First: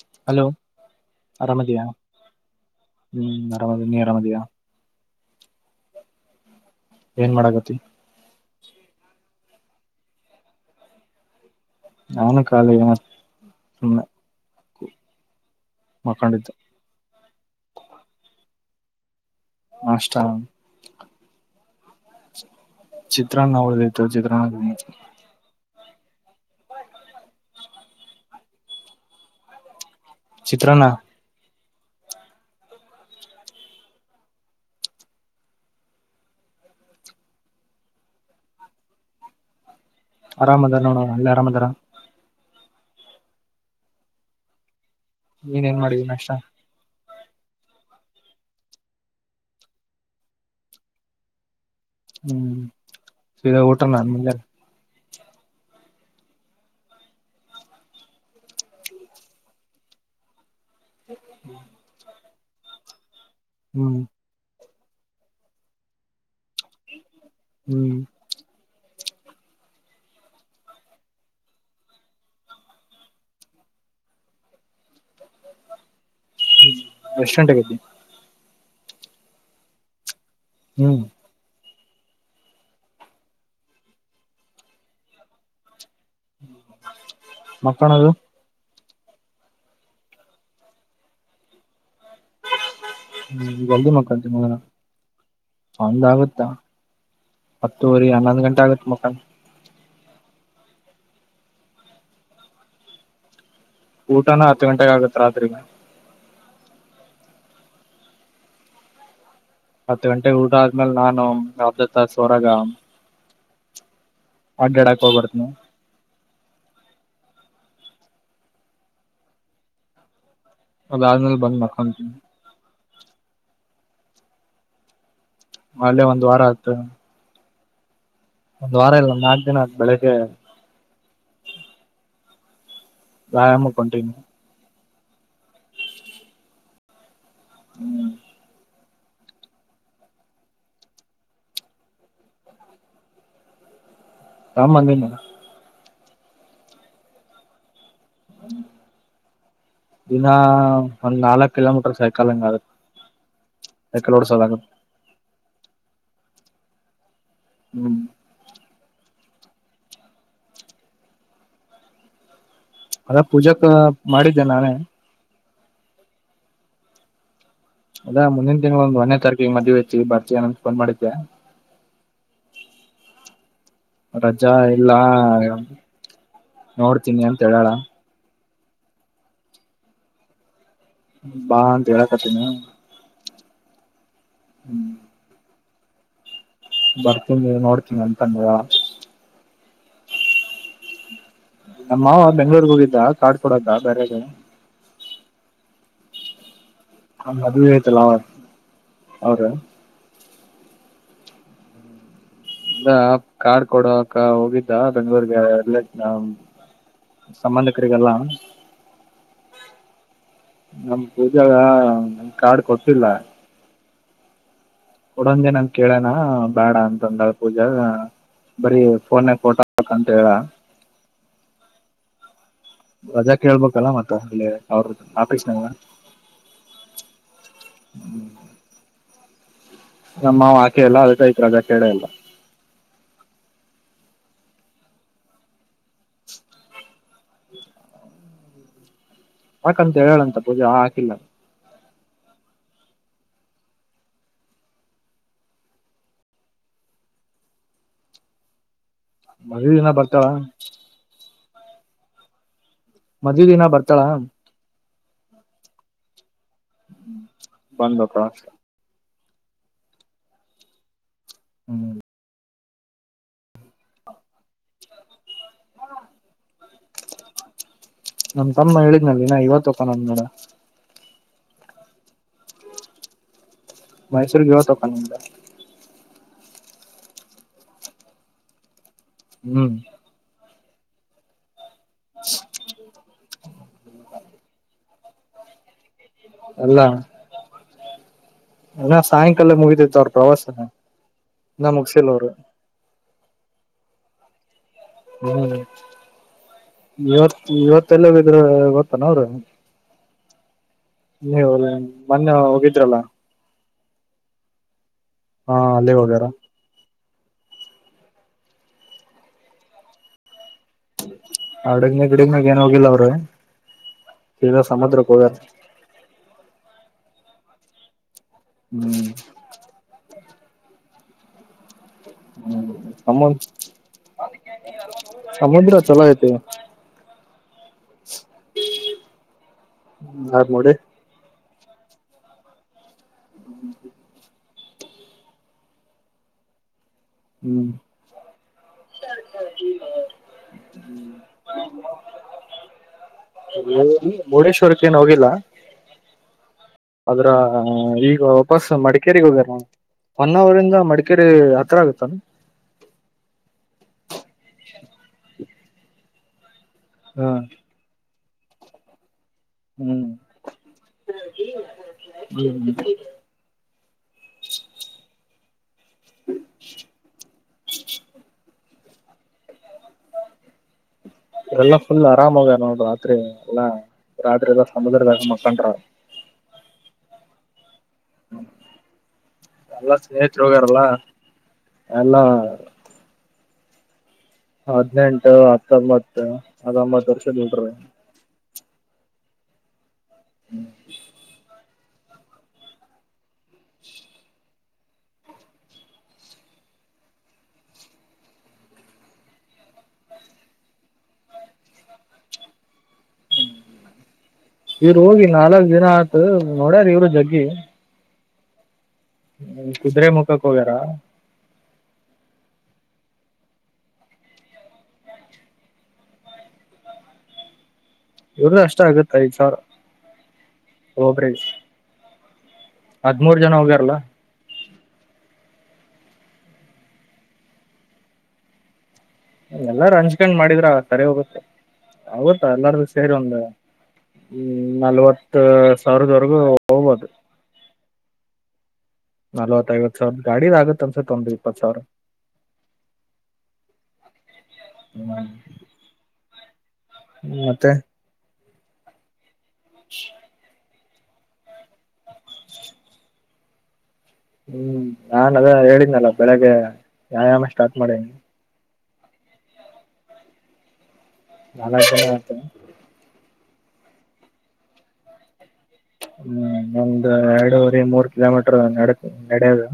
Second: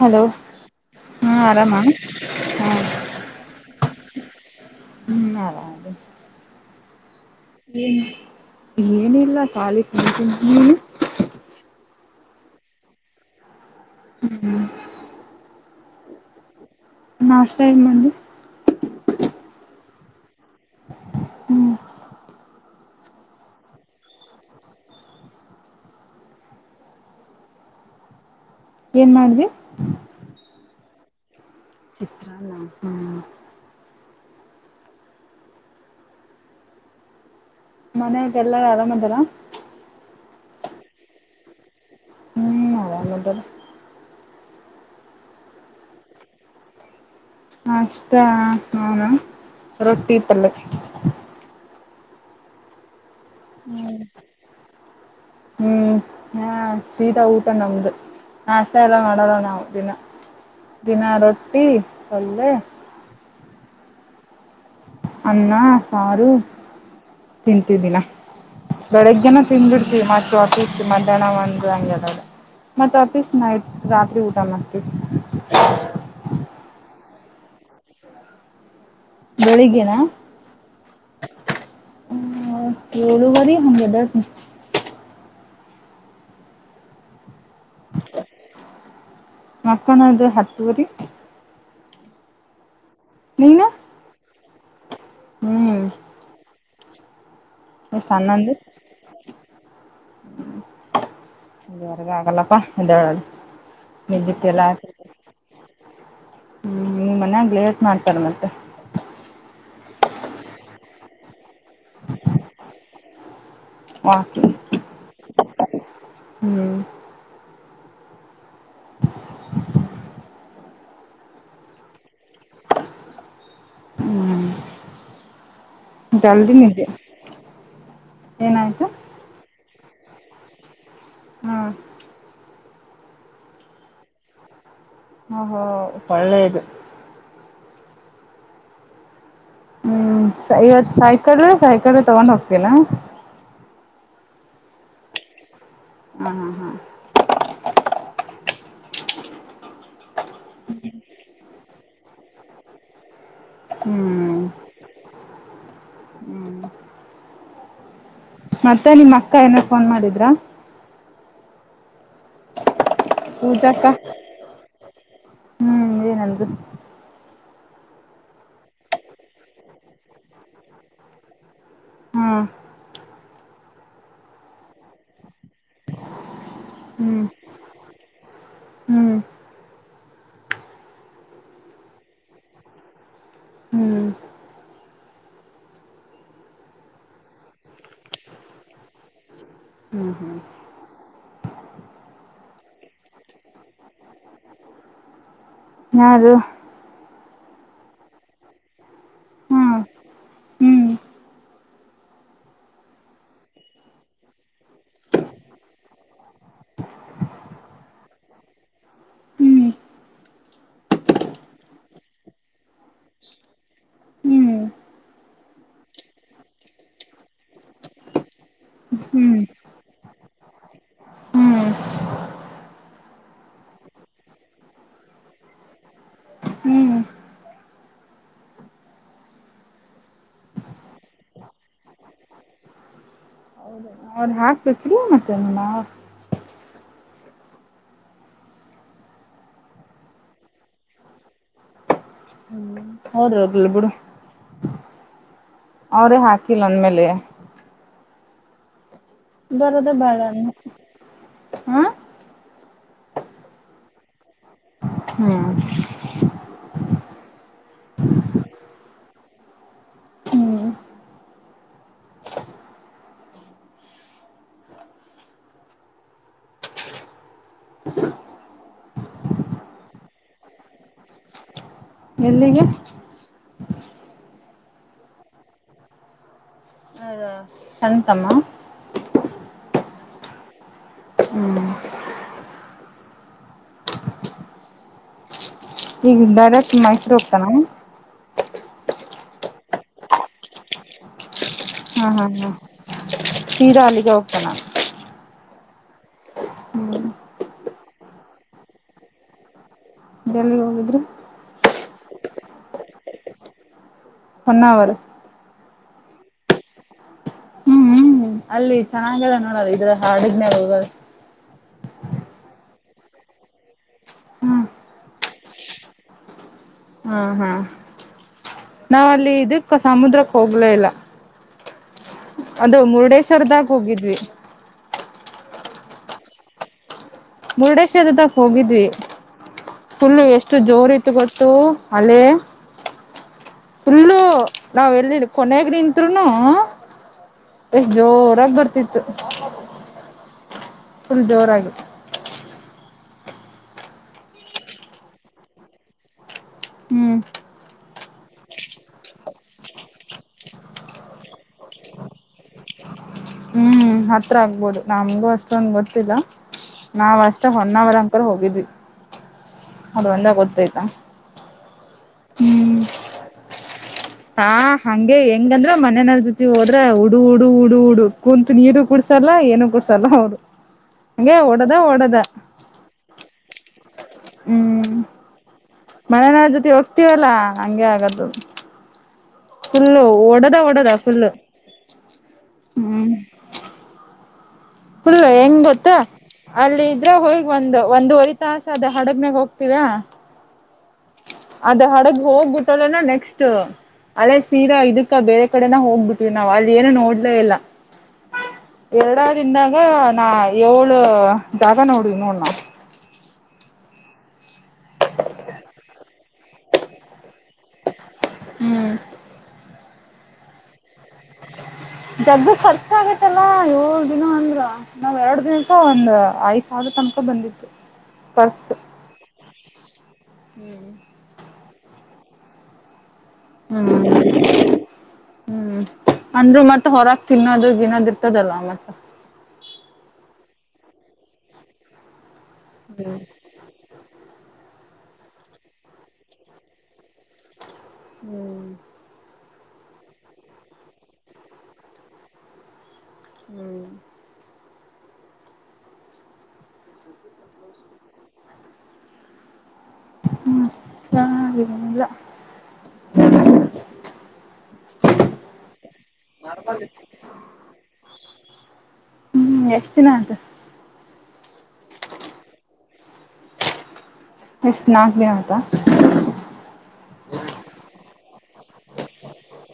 Hello ಹಾ ಆರಾಮಾ ಆರಾಮದಿಯಾ ಹಾ. ಹ್ಮ್ ಆರಾಮದಿ ನೀ ಆರಾಮದಿಯಾ ಹ್ಮ್ ಆದುರೂ ಏನ್ ಮಾಡಕತಿ ಏನು. ಏನಿಲ್ಲ ಕಾಲಿ ಕುಂತಿದ್ದ ನೀ. ನಾನು ಕಾಲನ ಸುಮ್ಮನೆ ಮಕೊಂಡಿದ್ದೆ ನಮಸ್ತೆೇ ಇಮ್ಮಿ [unintelligible] ಅಷ್ಟ ಹ್ಮ್ ಚಿತ್ರಾನ್ನ ಉಳದ ಚಿತ್ರಾ ಏನು ಮಾಡಿದೆ ಚತ್ರನಾ ಚಿತ್ರನ್ನ ಆ. ಮನೆಗ ಎಲ್ಲರೂ ಆರಾಮ್ ಅದ್ದಾರ. ಆರಾಮ ಅದಾರ ನೋಡ ಅಲ್ಲಿ ಆರಾಮ ಅದಾರ ಹ್ಮ ಅದ ಮೊದಲು. ನೀನು ಏನು ಮಾಡಿದಿ ನಾಷ್ಟ. ಅಷ್ಟ ನಾನು ರೊಟ್ಟಿ ಪಲ್ಯ. ಹ್ಮ್ ಸಿದಾ ಹ್ಮ್ ಊಟನ ಆದ ಮೇಲೆ. ಹ್ಮ್. ಸಿದಾ ಊಟ ನಮ್ದು ನಾಷ್ಟ ಎಲ್ಲಾ ಮಾಡೋಲ್ಲ ನಾವು ದಿನ. ದಿನ ರೊಟ್ಟಿ ಪಲ್ಯ. ಹ್ಮ್. ಅನ್ನ ಸಾರು ತಿಂತಿವಿ ಹ್ಮ್ ದಿನಾ ಬೆಳಿಗ್ಗೆನೆ ತಿಂದ್ಬಿಡ್ತಿವಿ ಮತ್ತೆ ಆಫೀಸ್ ಮಧ್ಯಾಹ್ನ ಒಂದು ಹಂಗ ಎರಡು. ಮತ್ತ ಆಫಿಸ್ ನೈಟ್ ರಾತ್ರಿ ಊಟ ಮಾಡ್ತೀನಿ. ಹ್ಮ ಎಷ್ಟು ಗಂಟಾಗೈತಿ ಬೆಳಿಗ್ಗೆ ನಾ ಹ್ಮ್ ಹೂ ಎಳುವರಿ ಅಂಗ್ ಎದೆಳ್ತೀನಿ ಮಕ್ಕೊಳದು ಮಕ್ಕೊಳದು ಹತ್ತುವರಿ ಹ್ಮ ನೀನು ಜಲ್ದಿ ಮಲ್ಕೊತೀನಿ ಹ್ಮ್ ಒಂದಾಗುತ್ತ [unintelligible] ಹತ್ತುವರಿ ಹನ್ನೊಂದು ಗಂಟೆ ಆಗುತ್ತೆ ಮುಖಂಡ ಹ್ಮ ಇಲ್ಲಿವರೆಗ ಆಗಲ್ಲಪ್ಪಾ ಇದ್ದ ಹೇಳದು [unintelligible] ಊಟನ ನಿದ್ದಕ್ಕೆ ಎಲ್ಲ ಹತ್ತು ಹಾ ಗಂಟೆಗೆ ಆಗತ್ ರಾತ್ರಿ ಹ್ಮ ನಿಮ್ ಮನ್ಯಾಗ ಲೇಟ್ ಮಾಡ್ತಾರೆ ಮತ್ತೆ ಹತ್ತು ಗಂಟೆ ಊಟ ಆದ್ಮೇಲೆ ನಾನು ಅರ್ಧ ತಾಸ ಹೊರಾಗ ಹಾ ಅಡ್ಡಾಡಾಕ್ ಹೋಗಬರ್ತೀನಿ ಹ್ಮ್ ಅದಾದ್ಮೇಲೆ ಬಂದ ಮಕ್ಕೋನಿ ಹ್ಮ್ ಮೊನ್ನೆ ಒಂದ್ ವಾರ ಜಲ್ದಿ ಆತ ನಿದ್ದೆ ಒಂದ್ ಏನಾಯ್ತು ವಾರ ಇಲ್ಲ ಒಂದ ನಾಕ್ ದಿನ ಬೆಳಿಗ್ಗೆ ಹ್ಮ್ ವ್ಯಾಯಾಮಕ ಹೊಂಟಿನಿ ಹ ಹೋ ಒಳ್ಳೇದು ಹ್ಮ್ ಹ್ಮ್ [unintelligible] ಇವತ್ ಸೈಕಲ್ ಸೈಕಲ್ ತಗೊಂಡ್ ಹೋಗತ್ತಿಯಲಾ ತಗೊಂಡ್ ಬಂದೀನಿ ಹ್ಮ್ ಹ್ಮ ಹ್ಮ್ ದಿನ ಒಂದ್ ನಾಲ್ಕ ಕಿಲೋಮೀಟರ್ ಸೈಕಲ್ ಹಂಗ ಆಗುತ್ತ ಸೈಕಲ್ ಹ್ಮ್ ಓಡ್ಸೋದು ಆಗತ ಹ್ಮ್ ಹ್ಮ್ ಮತ್ತೆ ನಿಮ್ಮ್ ಅಕ್ಕ ಏನ್ ಫೋನ್ ಮಾಡಿದ್ರಾ ಅದೇ ಪೂಜಾಕ ಪೂಜಾಕ್ಕ ಮಾಡಿದ್ದೆ ನಾನೇ ಹ್ಮ್ ಏನಂದ್ರು ಅದಾ ಮುಂದಿನ ತಿಂಗಳ ಒಂದು ಒಂದನೇ ತಾರೀಕಿಗೆ ಮದವಿ ಐತಿ ಬರ್ತೀಯನ್ ಅಂತ ಫೋನ್ ಮಾಡಿದ್ದೆ ಹಾ ರಜಾ ಇಲ್ಲಾ ನೋಡ್ತೀನಿ ಹ್ಮ್ ಅಂತ ಹೇಳ್ಯಾಳ ಹ್ಮ್ ಬಾ ಅಂತ ಹೇಳಕತಿನಿ ಹ್ಮ್ ಹ್ಮ್ ಬರ್ತನಿ ನೋಡ್ತೀನಿ ಅಂತಂದ ಹ್ಮ್ ಹ್ಮ್ ನಮ್ಮ ಮಾವ ಬೆಂಗಳೂರಿಗೆ ಹೋಗಿದ್ದ ಕಾರ್ಡ್ ಕೊಡಾಕ ಬೇರೆದ್ ಯಾರು ಮದುವೆ ಆಯ್ತಲ್ಲ ಅವ ಅವರು ಹ್ಮ ಹ್ಮ್ ಕಾರ್ಡ್ ಕೊಡಕ ಹೋಗಿದ್ದ ಬೆಂಗಳೂರಿಗೆ ಸಂಬಂಧಿಕರಿಗೆಲ್ಲಾ ಹ್ಮ್ ನಮ್ ಪೂಜಾಗ ಕಾರ್ಡ್ ಕೊಟ್ಟಿಲ್ಲ ಹ್ಮ್ ಕೊಡಂದೆನಂತ ಕೇಳೇನ ಬೇಡ ಅಂತಂದಾಳ ಪೂಜಾ ಬರೀ ಫೋನ್ಗ್ ಹ್ಮ್ ಫೋಟೊ ಅಂತ ಹೇಳ ಹ್ಮ್ ರಜೆ ಕೇಳ್ಬೇಕಲ್ಲ ಮತ್ತ ಅಲ್ಲಿ ಅವ್ರ ಆಫೀಸ್ನಾಗ ಹ್ಮ್ [inaudible] ನಮ್ಮ ಆಕೆ ಆಕೇಯಿಲ್ಲ ರಜೆ ಕೇಳೇ ಇಲ್ಲ ಅವ್ ಹಾಕ್ಬೇಬೇಕು ಮತ್ತೆ ಹಾಕಂತ ಹೇಳ್ಯಳಂತ ಪೂಜಾ ಹಾಕಿಲ್ಲ ಹೋದೋಗ್ಲಿ ಬಿಡು ಅವ್ರೇ ಹಾಕಿಲ್ಲ ಅಂದ್ಮೇಲೆ ಮದ್ವಿ ದಿನ ಬರೋದೆ ಬರ್ತಾಳ ಬೇಡನೀ ಹಾ ಮದುವೆ ದಿನ ಬರ್ತಾಳಾ ಹ್ಮ್ ಬಂದಬೇಕ ಹ್ಮ್ ಹ್ಮ್ ನನ್ ತಮ್ಮ ಹೇಳಿದ್ನಲ್ಲಿ ನಾ ಇವತ್ತು ಓಪನ್ ಆಯ್ತು ನೋಡ ಎಲ್ಲಿಗೆ ಮೈಸೂರಿಗೆ ಇವತ್ತು ಓಪನ್ ಇತ್ತು ಸಣ್ಣ ತಮ್ಮ ಹ್ಮ್ ಹ್ಮ್ [inaudible] ಈಗ ಡೈರೆಕ್ಟ್ ಮೈಸೂರು ಹೋಗ್ತಾನ ಇಲ್ಲ ಸಾಯಂಕಾಲ ಮುಗಿತಿತ್ತು ಅವ್ರ ಪ್ರವಾಸ ಇನ್ನ ಹಾ ಮುಗಸಿಲ್ಲ ಹಾ ಅವರು ಹಾ ಸೀದಾ ಅಲ್ಲಿಗೆ ಹೋಗ್ತಣ ಹ್ಮ್ ಹ್ಮ್ ಇವತ್ ಇವತ್ತು ಎಲ್ಲಿಗೆ ಹೋಗಿದ್ರಿ ಗೊತ್ತಾನೇ ಅವರು ಎಲ್ಲಿ ಹೋಗಿದ್ರಿ ನೀವು ಮೊನ್ನೆ ಹೋಗಿದ್ರಲ್ಲ ಹೊನ್ನವರ ಹಾ ಅಲ್ಲೇ ಹೋಗ್ಯಾರ ಹ್ಮ್ ಹ್ಮ್ ಅಲ್ಲಿ ಚೆನ್ನಾಗದ ನೋಡ್ರ ಇದು ಹಾಡಗ್ನ ಹೋಗದು ಹಡಗ್ನ ಗಿಡಗ್ನಾಗ ಏನ್ ಹೋಗಿಲ್ಲ ಅವ್ರರು ಹ್ಮ್ ತೀರ ಸಮುದ್ರಕ್ಕೆ ಹೋಗ್ಯಾರ ಹಾ ಹಾ ಹ್ಮ್ ನಾವ್ ಅಲ್ಲಿ ಇದಕ್ಕ ಸಮುದ್ರಕ್ಕೆ ಹೋಗ್ಲ ಇಲ್ಲ ಅದು ಸಮ ಮುರುಡೇಶ್ವರದಾಗ ಹೋಗಿದ್ವಿ ಸಮುದ್ರ ಚಲೋ ಐತೆ ಮುರುಡೇಶ್ವರದಾಗ ಹೋಗಿದ್ವಿ ಫುಲ್ಲು ಯಾರ್ ಎಷ್ಟು ನೋಡಿ ಜೋರ್ ಇತ್ತು ಇತ್ತು ಗೊತ್ತು ಅಲ್ಲಿ ಫುಲ್ಲು ನಾವ್ ಎಲ್ಲಿ ಕೊನೆಗೂ ನಿಂತ್ರುನು ಹ್ಮ್ ಎಷ್ಟ್ ಜೋರಾಗಿ ಬರ್ತಿತ್ತು ಫುಲ್ ಜೋರಾಗಿ ಮುರ್ಡೇಶ್ವರಕ್ಕ ಏನು ಹೋಗಿಲ್ಲ ಹ್ಮ್ ಅದ್ರ ಹ ಈಗ ವಾಪಸ್ ಮಡಿಕೇರಿಗೆಗ ಹೋಗಾರ ಹೊನ್ನವರಿಂದ ಮಡಿಕೇರಿ ಹತ್ರ ಆಗುತ್ತಲ್ಲ ಹ್ಮ್ ಹತ್ರ ಆಗ್ಬೋದು ನಮ್ಗೂ ಅಷ್ಟೊಂದು ಗೊತ್ತಿಲ್ಲ ನಾವ್ ಹ್ಮ ಅಷ್ಟ ಹೊನ್ನಾವರ್ ಅಂಕರ್ ಹೋಗಿದ್ವಿ ಹ್ಮ್ ಅದು ಒಂದ ಗೊತ್ತಾಯ್ತಾ ಹ್ಮ್ ಹಾ ಹಂಗೆ ಹೆಂಗಂದ್ರ ಮನನ ಜೊತಿ ಹೋದ್ರೆ ಹುಡು ಹುಡು ಹುಡು ಹುಡು ಕು ನೀರು ಕುೂಡ್ಸಲ್ಲ ಏನು ಕುಡ್ಸಲ್ಲ ಅವ್ರ ಇಲ್ಲಾ ಫುಲ್ ಆರಾಮೋಗ ನೋಡ್ ರಾತ್ರಿ ಎಲ್ಲಾ ರಾತ್ರಿ ಎಲ್ಲ ಸಮುದ್ರದಾಗ ಮಕ್ಕಂಡ್ರ ಮನೆನಾ ಜೊತೆ ಹೋಗ್ತೀವಲ್ಲಾ ಹಂಗೆ ಆಗದ್ದು ಎಲ್ಲ ಸ್ನೇಹತ್ರು ಹೋಗಾರಲ್ಲ ಓಡದ ಫುಲ್ಲು ಎಲ್ಲ ಹ್ಮ್ ಫುಲ್ ಹದ್ನೆಂಟು ಹೆಂಗ್ ಗೊತ್ತ ಹತ್ತೊಂಬತ್ತು ಅಲ್ಲಿ ಹತ್ತೊಂಬತ್ತು ಇದ್ರೆ ವರ್ಷದ ಹೋಗಿ ಹುಡ್ರು ಒಂದು ಒಂದ್ವರಿ ತಾಸ ಅದ ಹಡಗ್ನಾಗ ಹೋಗ್ತೀವ ಹ್ಮ ಅದ ಹಡಗ ಹೋಗ್ಬಿಟ್ಟದನ ನೆಕ್ಸ್ ಅಲೆ ತೀರಾ ಇದಕ್ಕ ಬೇರೆ ಕಡೆನ ಹೋಗ್ಬಿಟ್ವಿ ನಾವ್ ಅಲ್ಲಿ ಏನು ನೋಡ್ಲೇ ಇಲ್ಲ ಎರಡಾರಿಂದಾಗ ನಾ ಏಳು ಜಾಗ ನೋಡಿವಿ ನೋಡ್ ನಾವ್ ಇವರು ಹೋಗಿ ನಾಲ್ಕ್ ದಿನ ಆಯ್ತು ನೋಡ್ಯಾರ ಇವರು ಜಗ್ಗಿ ಹ್ಮ ಕುದುರೆ ಮುಖಕ್ ಹೋಗ್ಯಾರ ಜಗ್ ಖರ್ಚಾಗತ್ತಲ್ಲ ಏಳ ದಿನ ಅಂದ್ರು ನಾವ್ ಎರಡು ದಿನಕ್ಕ ಒಂದ್ ಐದ್ ಸಾವಿರ ತನಕ ಬಂದಿತ್ತು ಇವ್ರ ಖರ್ಚು ಅಷ್ಟ ಆಗುತ್ತೆ ಐದು್ ಸಾವಿರ ಹ್ಮ್ ಓಬ್ರೇಜ್ ಹದ್ರ್ ಜನ ಹೋಗ್ಯಾರಲ್ಲಾ ಹ್ಮ್ ಹ್ಮ್ ಅಂದ್ರು ಮತ್ತೆ ಹೊರಗ್ ತಿನ್ನೋದ್ರು ದಿನದ ಇರ್ತದಲ್ಲ ಮತ್ತೆ ಎಲ್ಲಾರ ಹಂಚ್ಕೊಂಡ್ ಮಾಡಿದ್ರ ಸರಿ ಹೋಗುತ್ತೆ ಆಗುತ್ತಾ ಎಲ್ಲಾರು ಸೇರಿ ಹ್ಮ್ ಒಂದು ಹ್ಮ್ ನಲ್ವತ್ ಸಾವಿರದವರೆಗೂ ಹೋಗ್ಬಹದು ಹ್ಮ್ ನಲವತ್ತವತ್ತು ಸಾವಿರ ಗಾಡಿ ಆಗತ್ತ ಅನ್ಸೆ ಒ ಇಪ್ಪತ್ತು ಸಾವಿರ ಹ್ಮ್ ಹ್ಮ ಹ್ಮ ಮತ್ತೆ ಹ ಹ್ಮ್ ನಾಗಿದ್ದೇನಲ್ಲ ಹ್ಮ್ ನಾನ್ ಅದ ಹೇಳಿದನಲ್ಲ ಬೆಳಿಗ್ಗೆ ವ್ಯಾಯಾಮ ಸ್ಟಾರ್ಟ್ ಮಾಡೇನಿ ಹ್ಮ್ ಎಷ್ಟ್ ದಿನ ಅಂತು ನಲಜನ ಆತನೆ ಎಷ್ಟು ನಾಲ್ಕ್ ದ ಆಯ್ತಾ ಹ್ಮ್ ಒಂದು ಎರಡೂವರಿ ಮೂರ್ ಕಿಲೋಮೀಟರ್ ನಡ ನಡದು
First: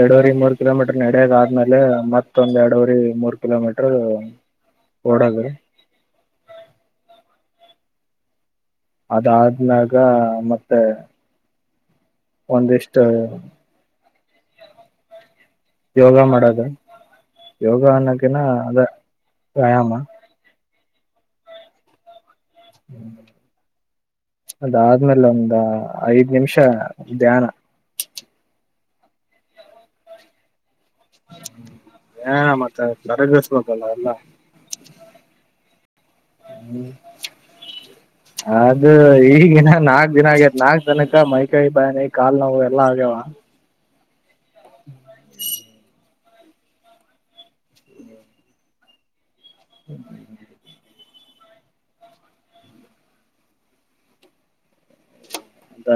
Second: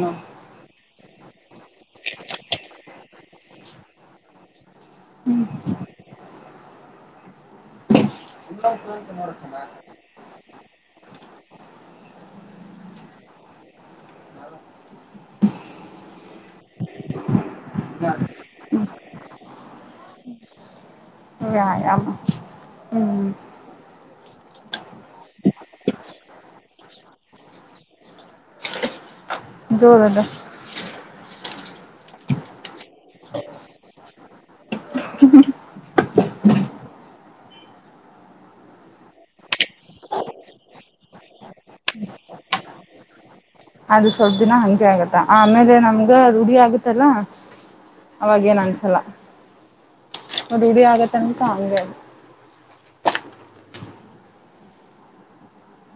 ಎರಡೂರೆ ಮೂರ್ ಕಿಲೋಮೀಟರ್ ನಡಯದ ಆದ್ಮೇಲೆ ಮತ್ತೊಂದ ಎರಡವರಿ ಮೂರ್ ಕಿಲೋಮೀಟರು ಓಡೋಗ ಅದಾದಮ್ಯಾಗ ಮತ್ತೆ ಒಂದಿಷ್ಟು ಯೋಗ ಮಾಡದು ಯೋಗ ಅನ್ನೋಕಿನ ಅದ ವ್ಯಾಯಾಮ. ವ್ಯಾಯಮ ಹ್ಮ್. ಅದಾದ್ಮೇಲೆ ಒಂದ ಐದ್ ನಿಮಿಷ ಧ್ಯಾನ. ಜೋರಾಗ. ಧ್ಯಾನ ಮಾಡ್ತಾ ಇದ್ದೀರಾ ಹೊರಗೆ ನಿಲ್ಲಿಸಬೇಕು ಎಲ್ಲರೂ [inaudible] ಅದು ಈಗಿನ ನಾಕ್ ದಿನ ಆಗ್ಯತ್ ನಾಕ್ ತನಕ ಮೈಕೈ ಬಾನಿ ಕಾಲು ನೋವು ಎಲ್ಲಾ ಆಗ್ಯಾವ. ಅದು ಸ್ವಲ್ಪ ದಿನ ಹಂಗೆ ಆಗುತ್ತೆ ಆಮೇಲೆ ನಮ್ಗೆ ಈಗ ರೂಢಿ ಆಗುತ್ತಲ್ಲ ಅವಾಗೇ ಏನ್ ಅನ್ಸಲ್ಲ. ರೂಡಿ ಆಗ ತನಕ ಅಂಗೇ ಅದು.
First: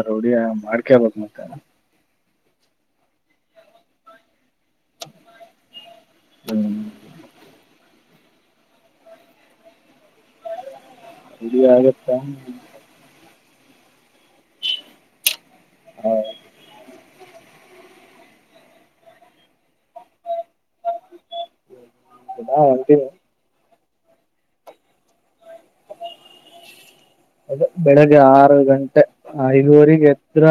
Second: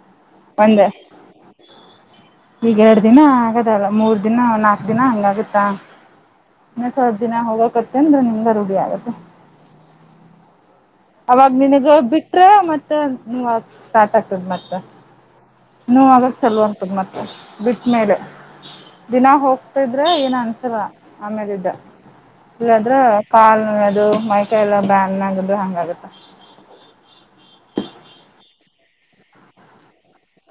ರೂಡಿಯ ಒಂದೆ ಮಾಡ್ಕೇಬೇಕು ಮತ್ತ ಈಗ ಎರಡು ದಿನ ಆಗದಲ್ಲ ಮೂರ್ ದಿನ ನಾಕು ದಿನ ಹಂಗಗತ್ತಾ ಹ್ಮ್ ಇನ್ನ ಸ್ವಲ್ಪ ದಿನ ಹೋಗಕತ್ತ ಅಂದ್ರ ನಿಮ್ಗ ರೂಢಿ ಆಗತ್ತೆ. ಅವಾಗ ರೂಢಿ ನಿನಗ್ ಆಗತ್ತ ಬಿಟ್ರೆ ಮತ್ತೆ ಸ್ಟಾರ್ಟ್ ಆಕತದ ಮತ್ತ. ನೋವು ಆಗ ಚಲುವ ಅಂತದ ಮತ್ತೆ. ಬಿಟ್ಟ್ಮೇಲೆ ದಿನ ಹೋಗ್ತಿದ್ರೆ ಏನ್ ಅನ್ಸಲ್ಲಾ ಆಮೇಲಿದ್ದ ದಿನಾ ಒಂದ್ ಇಲ್ಲಾದ್ರ ಕಾಲ್ ನೋಯದು ಮೈಕೈ ಎಲ್ಲ ಬ್ಯಾನ್ ಆಗದ ಹಂಗಗತ್ತ. ಅದ ಬೆಳಿಗ್ಗೆ ಆರು ಗಂಟೆ ಐದುವರೆರಿಗೆ ಎದ್ರ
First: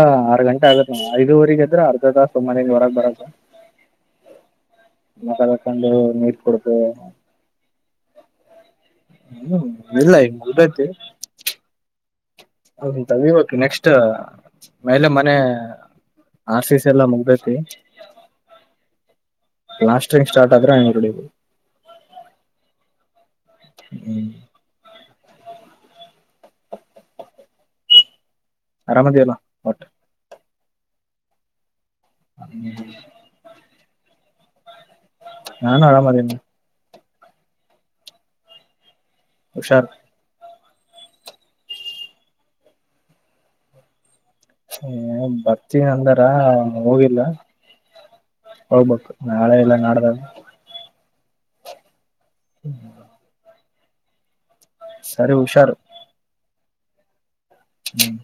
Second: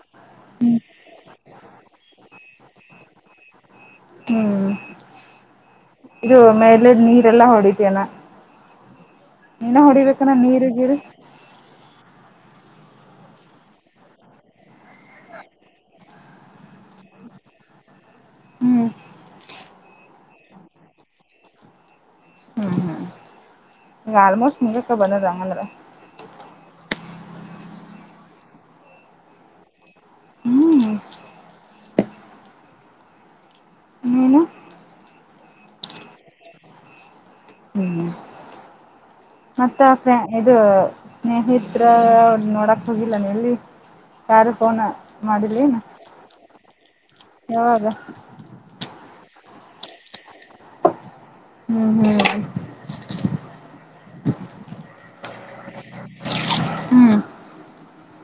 ಗಂಟೆ ಆಗತ್ತ ಐದುವರೆಗ ಎದ್ರೆ ಅರ್ಧ ತಾಸು ಮನೆಯಿಂದ ಹೊರಗೆ ಬರಕ ಹ್ಮ್ [unintelligible] ಕೊಂಡು ನೀರ ಕೊಡದು. ಎಲ್ಲ ನೀರೆ ಎಲ್ಲಾ ಹೊಡಿತ್ಯನಾ ಹ್ಮ್ ನೀನಾ ಇಲ್ಲ ಹೊಡಿಬೇಕಾನ ಈಗ ನೀರು ಮುಗ್ದೈತಿ ಗೀರು ಹೌಂತ ಇವಕ್ ನೆಕ್ಸ್ಟ್ ಮೇಲೆ ಮನೆ ಆರ್ ಸಿ ಸಿ ಎಲ್ಲ ಮುಗ್ದೈತಿ ಹ್ಮ್ ಲಾಸ್ಟಿಂಗ್ ಸ್ಟಾರ್ಟ್ ಆದ್ರೆ ಹೊಡು ಹ್ಮ್ ಹ್ಮ್ ಈಗ ಹ್ಮ್ ಆಲ್ಮೋಸ್ಟ್ ಮುಂಗಕ್ಕೆ ಬಂದದ ಅಂಗಂದ್ರೆ ಆರಾಮದಿ ಅಲ್ಲ ಹ್ಮ್ ಹ ಏನು ನಾನು ಆರಾಮದೇನಿ ಹ್ಮ್ ಹುಷಾರ್ ಮತ್ತೆ ಇದು ಸ್ನೇಹತ್ರರ ನೋಡಕ್ ಹೋಗಿಲ್ಲ ನೀ ಇಲ್ಲಿ ಹ್ಮ ಬರ್ತೀನಿ ಅಂದಾರ ಹೋಗಿಲ್ಲ ಯಾವಾಗ ಹೋಗ್ಬೇಕು ನಾಳೆ ಇಲ್ಲ ನಡ್ದಾಗ ಹ್ಮ್ ಹ್ಮ್ ಹ್ಮ್ಮ ಸರಿ ಹುಷಾರು ಹ್ಮ್ ಹ್ಮ್